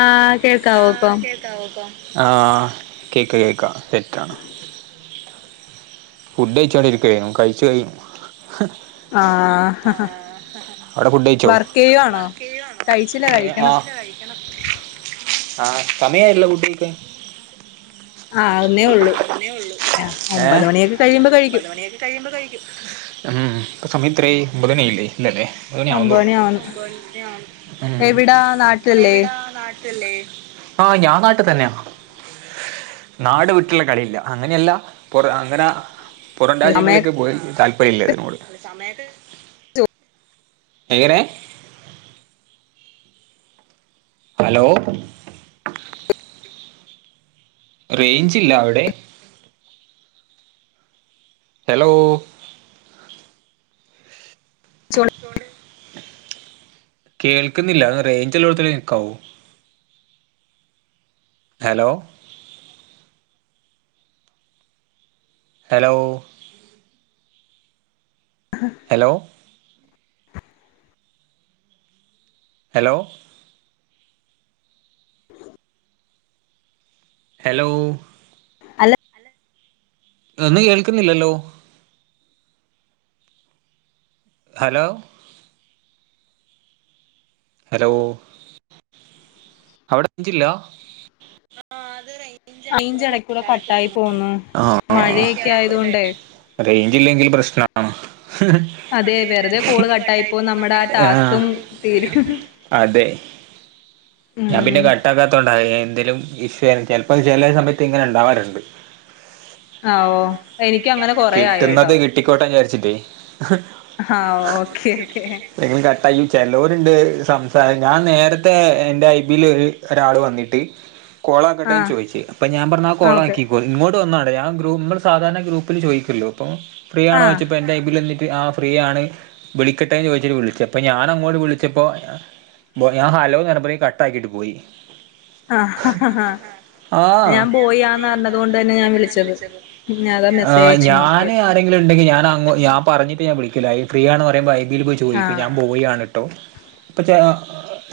ആഹ് കേൾക്കാവോ ഇപ്പം ആഹ് കേക്കാ കേക്കാ സെറ്റാണ് ഫുഡ് കഴിച്ചോണ്ടിരിക്കയിരുന്നു കഴിച്ചു കഴിഞ്ഞു ആഹ് അവിടെ ഫുഡ് കഴിച്ചോ വർക്ക് ചെയ്യുവാണോ കഴിച്ചില്ല ഏ കഴിക്കണം ആഹ് ആഹ് സമയായല്ലോ ഫുഡഴിക്കാൻ ആവുന്നേ ഒള്ളൂ ആ ഒമ്പത് മണിയൊക്കെ കഴിയുമ്പോ കഴിക്കും കഴിയുമ്പ കഴിക്കും ഉം സമയെത്ര ആയി [unintelligible] ഇല്ലല്ലേ പത്തുമണി ആവുന്നേ ഒമ്പത് ഉള്ളൂ മണി ആവുന്നു എവിടാ നാട്ടിലല്ലേ ആഹ് ഞാൻ നാട്ടിൽ തന്നെയാ നാട് വിട്ടുള്ള കളിയില്ല അങ്ങനെയല്ല പുറ അങ്ങനെ പുറം സമയൊക്കെ രാജ്യങ്ങളൊക്കെ പോയി താല്പര്യല്ല ഇതിനോട് എങ്ങനെ ഹലോ റേഞ്ചില്ല അവിടെ ഹലോ ചോദിച്ചോണ്ട് കേൾക്കുന്നില്ല ഒന്ന് റേഞ്ച് ഉള്ളിടത്ത് നിൽക്കാവോ ഹലോ ഹലോ ആഹ് ഹലോ ഹലോ ഹലോ ഹലോ ഇത് ഒന്നും കേൾക്കുന്നില്ലല്ലോ ഹലോ ഹലോ അവിടെ റെയ്ഞ്ചില്ല റെയ്ഞ്ച് എടക്കൂടെ കട്ടായി പോന്നു മഴയൊക്കെ ആയത് കൊണ്ടേ റേഞ്ചില്ലെങ്കിലും പ്രശ്നാണ് അതെ അതെ വെറുതെ കോള് കോൾ കട്ടായിപ്പോ നമ്മുടെ ആ ടാസ്കും നമ്മടെതും [inaudible] തീരും അതെ ഞാൻ ഉം പിന്നെ കട്ടാക്കാത്തോണ്ട എ എന്തേലും ഇഷ്യൂ ചിലപ്പോ ചെല സമയത്ത് ഇങ്ങനെ ഇണ്ടാവാറുണ്ട് ആഹ് ഓ എനിക്കും അങ്ങനെ കൊറേ ആയി കേട്ടോ കിട്ടുന്നത് കിട്ടിക്കോട്ടെന്ന് വിചാരിച്ചിട്ട് ആഹ് ഓക്കെ ഓക്കെ എങ്കിലും കട്ടായി ചിലോരുണ്ട് സംസാരം ഞാൻ നേരത്തെ എന്റെ ഐ ഇതിൽ ഒരു ഒരാൾ വന്നിട്ട് കോളാക്കട്ടെ ആഹ് ചോയ്ച്ച് അപ്പോൾ ഞാൻ പറഞ്ഞു ആ ആഹ് ഓക്കെ കോളാക്കിക്കോ ഇങ്ങോട്ട് വന്നാണ് ഞാൻ സാധാരണ ഗ്രൂപ്പിൽ ചോദിക്കല്ലോ ഇപ്പം ഫ്രീ ആഹ് ആണോച്ചപ്പോൾ എൻ്റെ ഐബിലിൽ വന്നിട്ട് ആ ഫ്രീയാണ് വിളിക്കട്ടെന്ന് ചോദിച്ചിട്ട് വിളിച്ചത് അപ്പോൾ ഞാൻ അങ്ങോട്ട് വിളിച്ചപ്പോൾ ബോ ഞാൻ ഹലോ പറഞ്ഞപ്പോത്തിന് കട്ടാക്കിട്ട് പോയി അഹഹഹ ആഹ ഞാൻ പോയി ആ തന്നെ പറഞ്ഞോടന്നെ ഞാൻ വിളിച്ചത് വിളിച്ചതും പിന്നെ അതാ ഞാ മെസ്സേജ് [inaudible] അയച്ചു ഞാന് നോക്കിയത് ആ ആരെങ്കിലും ണ്ടങ്കിൽ ഞാൻ പറഞ്ഞട്ട് ഞാൻ വിളിക്കല് ഫ്രീയാണോ പയുമ്പോൾ ഐബിൽ പോയി ചോദിക്കും ആഹ് ഞാൻ ബോയ് ആണ് ഇപ്പ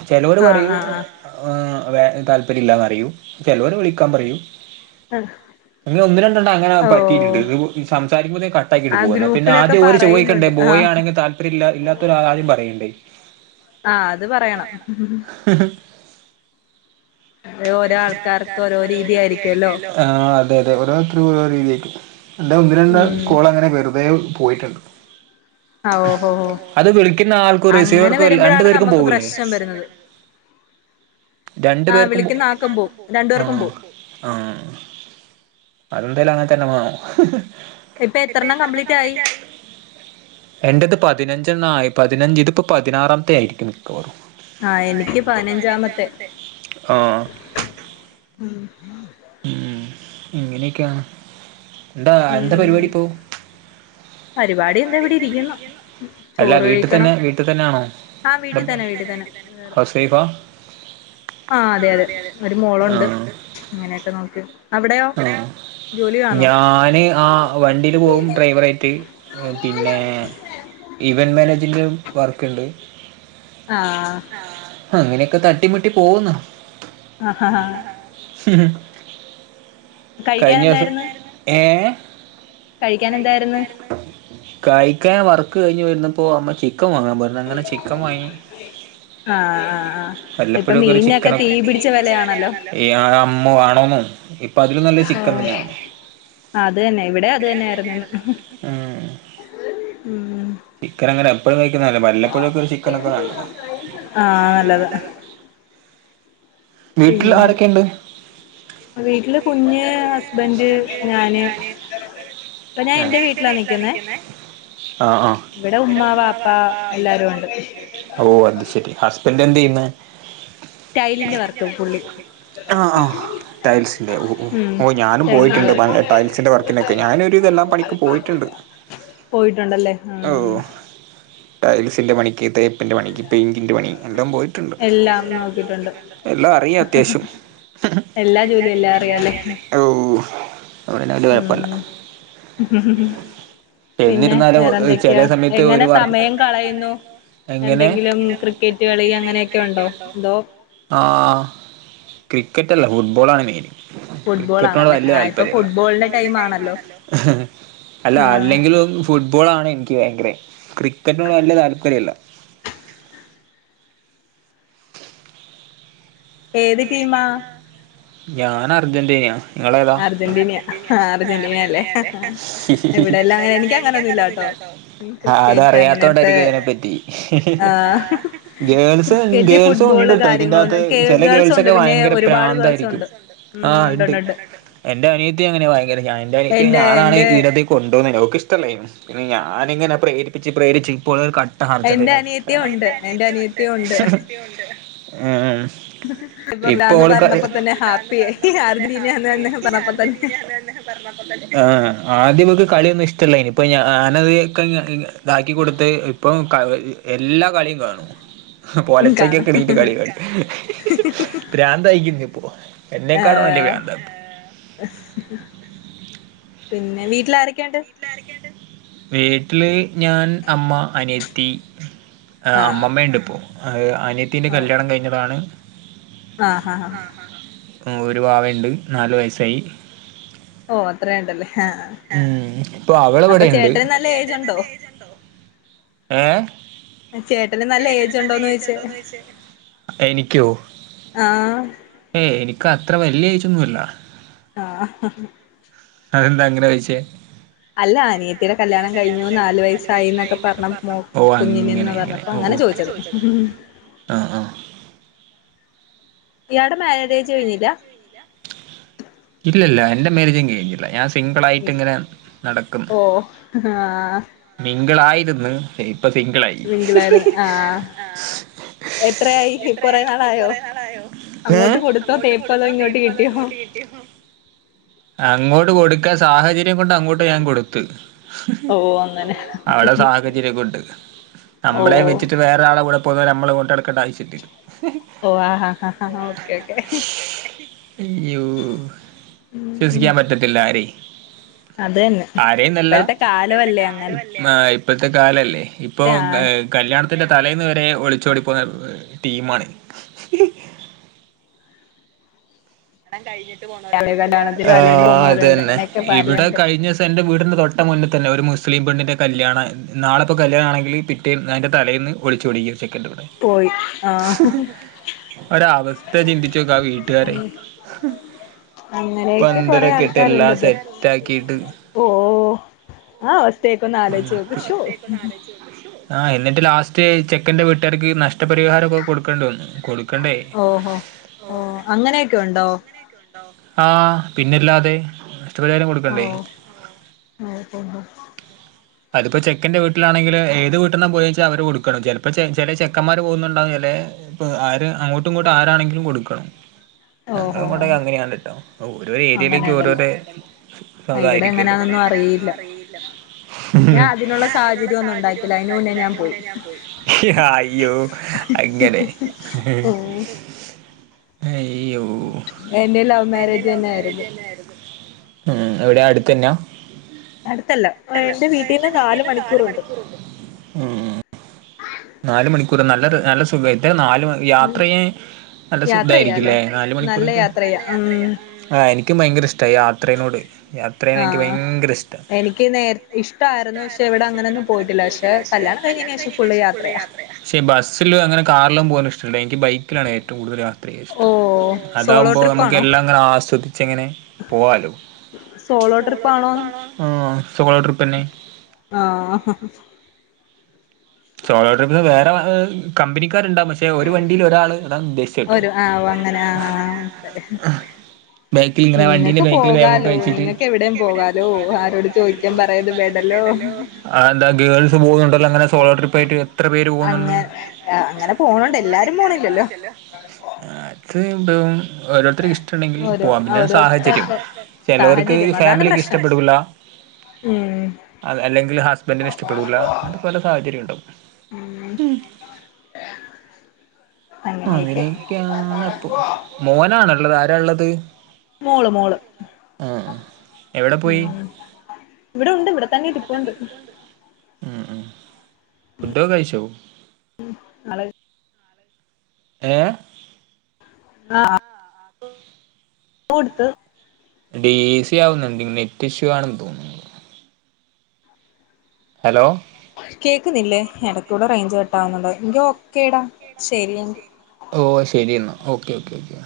ചേലോരു ആഹ് പറയും ആഹ് ആ വേ താല്പര്യം ഇല്ലാന്ന് അറിയും ചിലോര് വിളിക്കാൻ പറയും അഹ് എൻക് ഒന്ന് രണ്ടണ്ണം അങ്ങനെ പറ്റിട്ടുണ്ട് ഇ സംസാരിക്കുമ്പോത്തിന് ആ കട്ടാക്കിയിട്ട് പോക ന്ന പിന്നെ ഗ്രൂപ്പിലൊക്കെ ആദ്യം ഓര് ചോദിക്കണ്ടേ പറയുന്നുണ്ട് ബോയ് ആഹ് ആണെങ്കിൽ താൽപ്പര്യം ഇല്ല ഇല്ലാത്ത ഒരാ ആദ്യം പറയ്ണ്ട് അഹ് അത് പറയണം ഹ്ഹ് ഒരാൾക്കാർക്ക് ഓരോ രീതിയായിരിക്കോലോ ആ അതെ അതെ ഓരോരുത്തരും ഓരോ രീതിയായിരിക്കും എന്റെ ഒന്ന് രണ്ട് ഉം കോൾ അങ്ങനെ വെറുതെ പോയിട്ടുണ്ട്. ഓഹോ അത് വിളിക്കുന്ന ആൾക്കും അങ്ങനെ റിസീവർക്കും രണ്ടു വരുമ്പോഴാണ് പേർക്കും നമ്മുക്ക് പോകൂലേ പ്രശ്നം വരുന്നത് രണ്ടു ആഹ് പേർക്കും [inaudible] വിളിക്കുന്ന ആക്കും നാർത്തെ പോവും രണ്ടു പോകും പേർക്കും ആഹ് പോവും ആഹ് അന്തേലും അങ്ങനെ തന്നെ വാണം. ഇപ്പൊ എത്രണ്ണം കബ്ലീറ്റ് ആയി എന്റെത് പതിനഞ്ചണ്ണം ആയി പതിനഞ്ച് ഇതിപ്പോ പതിനാറാമത്തെ ആയിരിക്കും മിക്കവാറും ആ എനിക്ക് പതിനഞ്ചാമത്തെ. ആ അഹ് ഉം ഇങ്ങനെയൊക്കെയാണ് എന്താ എന്താ ഉം പരിപാടിപ്പോ പരിപാടി എന്താ ഇവിടെ ഇരിക്കുന്നു. അല്ല വീട്ടിൽ തന്നെ വീട്ടിൽ തന്നെ ആണോ? ആഹ വീട്ടിൽ തന്നെ വീട്ടിൽ തന്നെ. വേറെ? ഹൗസ് വൈഫാ? ആ അതെ അതെ ഒരു മോളുണ്ട് ഇങ്ങനെയൊക്കെ നോക്ക്‌ അ ഞാന് ആ ആ വണ്ടിയിൽ പോവും ഡ്രൈവറായിട്ട് പിന്നെ ഇവൻ മാനേജ്ന്റെ വർക്ക്‌ണ്ട്. അഹ് ആഹ് അങ്ങനെയൊക്കെ തട്ടിമുട്ടി പോകുന്നു ആ ഹ് കഴിക്കാൻ കഴിഞ്ഞ ദിവസം എന്തായിരുന്നു ഏഹ് കഴിക്കാൻ എന്തായിരുന്ന്? കഴിക്കാൻ വർക്ക് കഴിഞ്ഞ് വരുന്നപ്പോ അമ്മ ചിക്കൻ വാങ്ങാൻ പറഞ്ഞു അങ്ങനെ ചിക്കൻ വാങ്ങി. ആഹ ആ വല്ലപ്പോഴൊക്കെ ഒരു ചിക്കനൊക്കെ, മീനൊക്കെ തീ പിടിച്ച വെലയാണല്ലോ ഇ അഹ അമ്മോ ആണോന്നോ ഇപ്പം അതിലും നല്ല ചിക്കൻ തന്നെയാണ്. അതന്നെ ഇവിടെ അത് തന്നെയായിയിരുന്നു ഇന്ന് അഹ് ചിക്കൻ അങ്ങനെ എപ്പോഴും കക്കുന്നതല്ല വല്ലപ്പോഴൊക്കെ ഒരു ചിക്കൻ നല്ലതാ ആഹ് നല്ലതാ വീട്ടിൽ പിന്നെ ആരൊക്കെയുണ്ട്? വീട്ടില് കുഞ്ഞ് ഹസ്ബന്റ് ഞാന്. ഞാൻ എന്റെ വീട്ടിലാ നിക്കുന്നേ. ആ ആ ഇവിടെ ഉമ്മ വാപ്പ എല്ലാരും ഉണ്ട് ഓ അത് ശെരി. ഹസ്ബൻഡ് എന്ത് ചെയ്യുന്ന്? ടൈലിന്റെ വർക് ആഹ് ആ ടൈൽസില്ലറെ ഉം ഓ ഞാനും ടൈൽസിന്റെ പോയിട്ടുണ്ട് വർക്ക് പണ്ട് അന്റെ വർക്കിനൊക്കെ ഞാനും ഒരു ഇതെല്ലാം പണിക്ക് പോയിട്ടുണ്ട് പോയിട്ടുണ്ടല്ലേ ഉം ടൈൽസിൻ്റെ പണിക്ക് തേപ്പിൻ്റെ പണിക്ക് പെയിൻറ്റിൻ്റെ പണി എല്ലാം പോയിട്ടുണ്ട് പോയിട്ടുണ്ട് എല്ലാം അറിയാം അത്യാവശ്യം എല്ലാ ജോലിയും എല്ലാം അറിയാല്ലേ ഓ അവിടെന്ന വല്യ കുഴപ്പല്ല ഉം പിന്നെ എന്നിരുന്നാലും വേറെന്തൊക്കെയാ ചില സമയത്ത് എങ്ങനെ ഒരു വർക്ക് സമയം കളയുന്നു എങ്ങനെ? എന്തെങ്കിലും ക്രിക്കറ്റ് കളി അങ്ങനെയൊക്കെ ഉണ്ടോ? ക്രിക്കറ്റല്ല ഫുട്ബോളാണ് മെയിൻ ഫുട്ബോൾ ക്രിക്കറ്റിനോട് ആണല്ലേ വല്യ ആ ഇപ്പൊ താല്പര്യംല്ല ഫുട്ബോളിന്റെ ടൈം ആണല്ലോ അല്ല ആ അല്ലെങ്കിലും ഫുട്ബോൾ ആാണ് എനിക്ക് ഭയങ്കര ക്രിക്കറ്റിനോട് വല്ല താല്പര്യംല്ല ഏത് ടീമാ ഞാൻ അർജന്റീനയാ നിങ്ങൾ ഏതാ അർജന്റീനയാ അർജന്റീന അർജന്റീന അല്ലേ അർജന്റീനയല്ലേ ഇവിടെല്ലാം അങ്ങനെ എനിക്ക് അങ്ങനൊന്നുംല്ല കേട്ടോ ആഹ് അത് ക്രിക്കറ്റ് അങ്ങനത്തെ അറിയാത്തോണ്ടായിരിക്കും അതിനെ പറ്റി ആഹ് ഗേൾസ് ക്രിക്കറ്റ് ഗേൾസും ഫുട്ബോള് ഉണ്ട്ട്ടോ ഇതിന്റാത്ത് കാര്യങ്ങളൊന്നും കേ ചില ഗേൾസ് ഗേൾസുണ്ട് ഒക്കെ പിന്നെ ഭയങ്കര ഒരുപാട് പ്രാന്തായിരിക്കും ഗേൾസുണ്ട് ഉം ആഹ് ഉണ്ട് എന്റെ അനിയത്തി അങ്ങനെയ ഭയങ്കര ഞൻന്റെ അനിയത്തിയെ എന്റെ ഞാനാണ് എന്റെ ഇതിനാത്തേക്ക് കൊണ്ടോന്ന അവ്ക്കിഷ്ടല്ല പിന്നെ ഞാനിങ്ങനെ പ്രേരിപ്പിച്ച് പ്രേരിച്ച് ഇപ്പോ എന്റെ എൻറെ അനിയത്തിയും ഉണ്ട് അനിയത്തിം എന്റെ ഒണ്ട് അനിയത്തിയും ഉണ്ട് എന്റെ അനിയത്തിം ഒണ്ട് [unintelligible] [inaudible] ഇപ്പോ പറഞ്ഞപ്പോ തന്നെ ഇതാണ് ഹാപ്പിയായി പറഞ്ഞപ്പ തന്നെ അർജന്റീനന്ന് ഹാപ്പിയായ് പറഞ്ഞപ്പോ തന്നെ അർജന്റീനല്ല തന്നെ ആ ആദ്യവ്ക്ക് കളിയൊന്നും ഇഷ്ടമല്ല ഇനിയിപ്പോ ഞാനത്ക്കെ ഇതാക്കി കൊടുത്ത് ഇപ്പം ക എല്ലാ കളിയും കാണും [unintelligible] [inaudible] കാണും പൊലച്ചക്കൊക്കെ എണീട്ട് കളികണ്ട് പ്രാന്തയിക്കുന്നു ഇപ്പോ എന്നെക്കാളും വലിയ ഏഹ് പ്രാന്താ പിന്നെ വീട്ടിലാരൊക്കെയൊണ്ട് ആരൊക്കെയൊണ്ട് വീട്ടിൽ ഞാൻ അമ്മ അനിയത്തി ആഹ് അമ്മമ്മ ഉണ്ട് ഇപ്പോൾ അ അനത്തിന്റെ ഓ കല്യാണം കഴിഞ്ഞതാണ് ആഹ് ആഹ് ഒരു വാവണ്ട് നാലു വയസ്സായി ഓ അത്ര ഉണ്ടല്ലേ ആഹ് ഉം ഇപ്പൊ അപ്പൊ അവളിവിടെയുണ്ട് ചേട്ടന് നല്ല ഏജ് ഉണ്ടോ ഏഹ് ചേട്ടന് നല്ല ഏജ് ഉണ്ടോന്ന് ചോദിച്ചാ എനിക്കോ ആഹ് ഏ എനിക്ക് അത്ര വല്യ ഏജൊന്നുംല്ല ആഹ് അതെന്താ അങ്ങനെ ചോദിച്ചേ അല്ല അനിയത്തിയുടെ കല്യാണം കഴിഞ്ഞു നാല് വയസായിന്നൊക്കെ പറഞ്ഞ് മ ഓ അങ്ങനെ കുഞ്ഞിനന്ന് പറഞ്ഞ് അപ്പ അങ്ങനെ ചോദിച്ചത് ആഹ് ആഹ് ഇയാടെ മാര്യേജ്ജ് കഴിഞ്ഞില്ല ഇല്ല ഇല്ല എന്റെ മേറ്യേജ് കഴിഞ്ഞില്ല സിംഗിളായിട്ട്ങ്ങനെ നടക്കും ഓ ആഹ് മിംഗിളായിരുന്നു ഇപ്പൊ സിങ്ക്ളായി സിംഗിളായിരുന്നു ആഹ് എത്രയായി കൊറെ എത്രയായി നാളായോ കൊറെേ നാളായോ ആ അങ്ങോട്ട് കൊടുത്തോ അങ്ങോട്ട് തേപ്പ് അതോ കൊടുത്തോ ഇങ്ങോട്ട് തേപ്പ് അതോ കിട്ടിയോ ഇങ്ങോട്ട് കിട്ടിയോ അങ്ങോട്ട് കൊടുക്ക സാഹചര്യം കൊണ്ട് അങ്ങോട്ട് ഞാൻ കൊടുത്ത് ഓ അങ്ങനെ അവളെ സാഹചര്യം കൊണ്ട് ഓ നമ്മളേ വെച്ചിട്ട് വേറെരാളെ കൂടെ അപ്പോ നമ്മൾ കൊണ്ടടുക്കണ്ട ആവശ്യല്ലല്ലൊ ഓ ആഹ് ഹാ ഹാ ഓക്കേ ഓക്കേ അയ്യോ ഉം വിസിക്കൻ പറ്റത്തില്ല ആരെം അത് തന്നെ ആരെന്നല്ല ഇപ്പോഴത്തെ കാലമല്ലേ അങ്ങനത്തെ ആ ഇപ്പത്തെ കാലല്ലേ ഇപ്പൊ ആണ് കല്യാണത്തിൻ്റെ തലേന്ന് വരെ ഒളിച്ചോടിപ്പോകുന്ന ടീമാണ് എല്ലാ കഴിഞ്ഞിട്ട് പോണോരോണ്ടെ കല്യാണത്തിന് തലേന്ന് ആഹ് പോന്നവരുണ്ട് അതന്നെ അങ്ങനെയൊക്കെ ഇവിടെ പലണ്ട് കഴിഞ്ഞ എന്റെ വീടിന്റെ തൊട്ട മുന്നേ തന്നെ ഒരു മുസ്ലിംപെണ്ണ്ന്റെ കല്യാണ നാളെപ്പ കല്യാണെങ്കില് ട്ടിം അതിന്റെ തലേന്ന് ഒളിച്ചോടി ഈ ഒരു ചെക്കൻ്റൂടെ പോയി ആഹ് ഒരവസ്ഥ ചിന്തിച്ചോക്കാ ആ വീട്ടുകാരെ ഉം അങ്ങനെയൊക്കെ കൊറെ പന്തലൊക്കെ ഇട്ട് എല്ലാം ആൾക്കാരുണ്ടല്ലോ സെറ്റ് ആക്കി ഓ ആ അവസ്ത്തെക്കെ ഒന്നാലോയ്ച്ചോക്ക് ശോ ശോ ആഹ് എന്നിട്ട് ലാസ്റ്റ് ചെക്കന്റെ വീട്ടുകാർക്ക് നഷ്ടപരിഹാരക്കെ കൊടുക്കേണ്ടി വന്നു കൊടുക്കണ്ടേ ഓഹോ ഓ അങ്ങനെയൊക്കെ ഉണ്ടോ ആഹ് പിന്നില്ലാതെ ഇഷ്ടപരിഹാരം കൊടു ഓ ഓഹോ ഹോ [unintelligible] അതിപ്പോ ചെക്കൻന്റെ വീട്ടിലാണെങ്കില് ഏത് വീട്ടിൽന്ന പോയിച്ചാ അവര് കൊടുക്കണം ചിലപ്പോ ചില ചെക്കന്മാര് പോകുന്നുണ്ടാവും ചിലെ ഇപ്പൊ ആര് അങ്ങോട്ടും ഇങ്ങോട്ട് ആരാണെങ്കിലും കൊടുക്കണം ഓഹോ ഹോ ഞങ്ങളഅങ്ങോട്ടെക്ക് അങ്ങനെയാണ് ട്ടോ ഓരോ അങ്ങനെ ഏരിയയിലേക്ക് ഉണ്ടല്ലോ ഓരോരോ ഇവിടെ അതായിരിക്കുവല്ലോ എങ്ങനാന്നൊന്നും അറിയില്ല ഞാൻ അതിനുള്ള സാഹചര്യം ഒന്നും ഉണ്ടാക്കില്ല അതിനു മുന്നേ ഞാൻ പോയി അയ്യോ അങ്ങനെ ഉം അയ്യോ എൻ്റെം ലവ് മരേജ് എന്നെ ആയിരുന്നു ഉം എവിടെ അടുത്തന്നെയാ അടുത്തല്ല ലേശം വീട്ടീന്ന് നാല് മണിക്കൂറുണ്ട് മ് മ് നാല് മണിക്കൂറ് നല്ല രസ നല്ല സുഖ എത്രാ നാല് യാത്ര ചെയ്യാൻ നല്ല യാത്ര ചെയ്യാലോ ശുഖായിരിക്കുല്ലേ നാലു നല്ല മണിക്കൂറൊക്കെ യാത്ര നല്ല ചെയ്യാം യാത്രയാ ഉം ആ എനിക്കും ഭയങ്ക ഇഷ്ടായി യാ ആഹ് ഇഷ്ട എനിക്ക് നേര ഇഷ്ടായിരുന്നു പക്ഷെ എവിടെ അങ്ങനൊന്നും പോയിട്ടില്ല ത് കല്യാണം കഴിഞ്ഞന് ശേഷം ഫുള്ള് യാത്രയാ പക്ഷേ ബസ്സിലും അങ്ങനെ കാറിലും പോകാനും ഇഷ്ടില്ല എനിക്ക് ബൈക്കിലാണ് ഏറ്റവും കൂടുതൽ യാത്ര ഓ അത്രഷം സോളോ അതാകുമ്പോ നമുക്ക് ട്രിപ്പാണോ എല്ലാം അങ്ങനെ ആസ്വദിച്ചങ്ങനെ പോവാലോ സോളോ ട്രിപ്പാണോ ആ സോളോ ട്രിപ്പ് തന്നെ ആഹ് സോളോ ട്രിപ്പിന് വേറെ കമ്പനിക്കാരുണ്ടാ ഒരു ആ അങ്ങനെ ആ വങ്ങനെ ആ ആഹ് മനസിലായി ബേക്കിൽ ഇങ്ങനെ വണ്ടീന്റെ നിങ്ങൾക്ക് ബേക്കിൽ ബേഗൊക്കെ പോകാലോ വെച്ചിട്ട് നിങ്ങൾക്ക് എവിടെയും പോകാലോ ആരോടും ചോദിക്ക പറയോന്നും ബേണ്ടല്ലോ ആയെന്ത എന്താ ഗേൾസ് പോന്നുണ്ടല്ലോങ്ങനെ സോളോട്രിപ്പ് അങ്ങെ അങ്ങനെ പോണണ്ട് എല്ലാരും പോണില്ലല്ലോ അത് ഇപ്പം ഓരോരുത്തർക്കും ഇഷ്ടുണ്ടെങ്കിൽ ഓരോ പോകാം പിന്നെ അത് സാഹചര്യം ഓരോരുത്തരുടെ ചെലോർക്ക് സാഹചര്യം അതാണ് ഫാമിലിക്ക് പ്രശ്നം ഇഷ്ടപ്പെടൂല്ല ഉം അത് അല്ലെങ്കിൽ ഹസ്ബന്റിന് ഇഷ്ടപ്പെടൂല്ല അത് പല സാഹചര്യണ്ടാവും ഉം അങ്ങനെയൊക്കെ അങ്ങനെ യാണപ്പ മോനാണുള്ളത് ആരാള്ളത് മോള് മോള് ആഹ് എവിടെ പോയി ഉം ഇവിടെ ഉണ്ട് ഇവിടെ തന്നെ ഇപ്പോണ്ട് ഫുഡൊക്കെകയിച്ചോ ഉം ആള് ഏഹ് [unintelligible] കൊടുത്ത് ഡീസി ആവുന്നുണ്ട് നെറ്റ് ഇഷ്യൂ ആണെന്ന് തോന്നുന്നു ഹലോ കേക്കുന്നില്ലേ എടക്കൂടെ റേഞ്ച് കെട്ടാവുന്നുണ്ടോ എങ്കി ഓക്കേടാ ശരിയെങ്കി ഓഹ് ശരി എന്നാ ഓക്കെ ഓക്കെ ഓക്കെ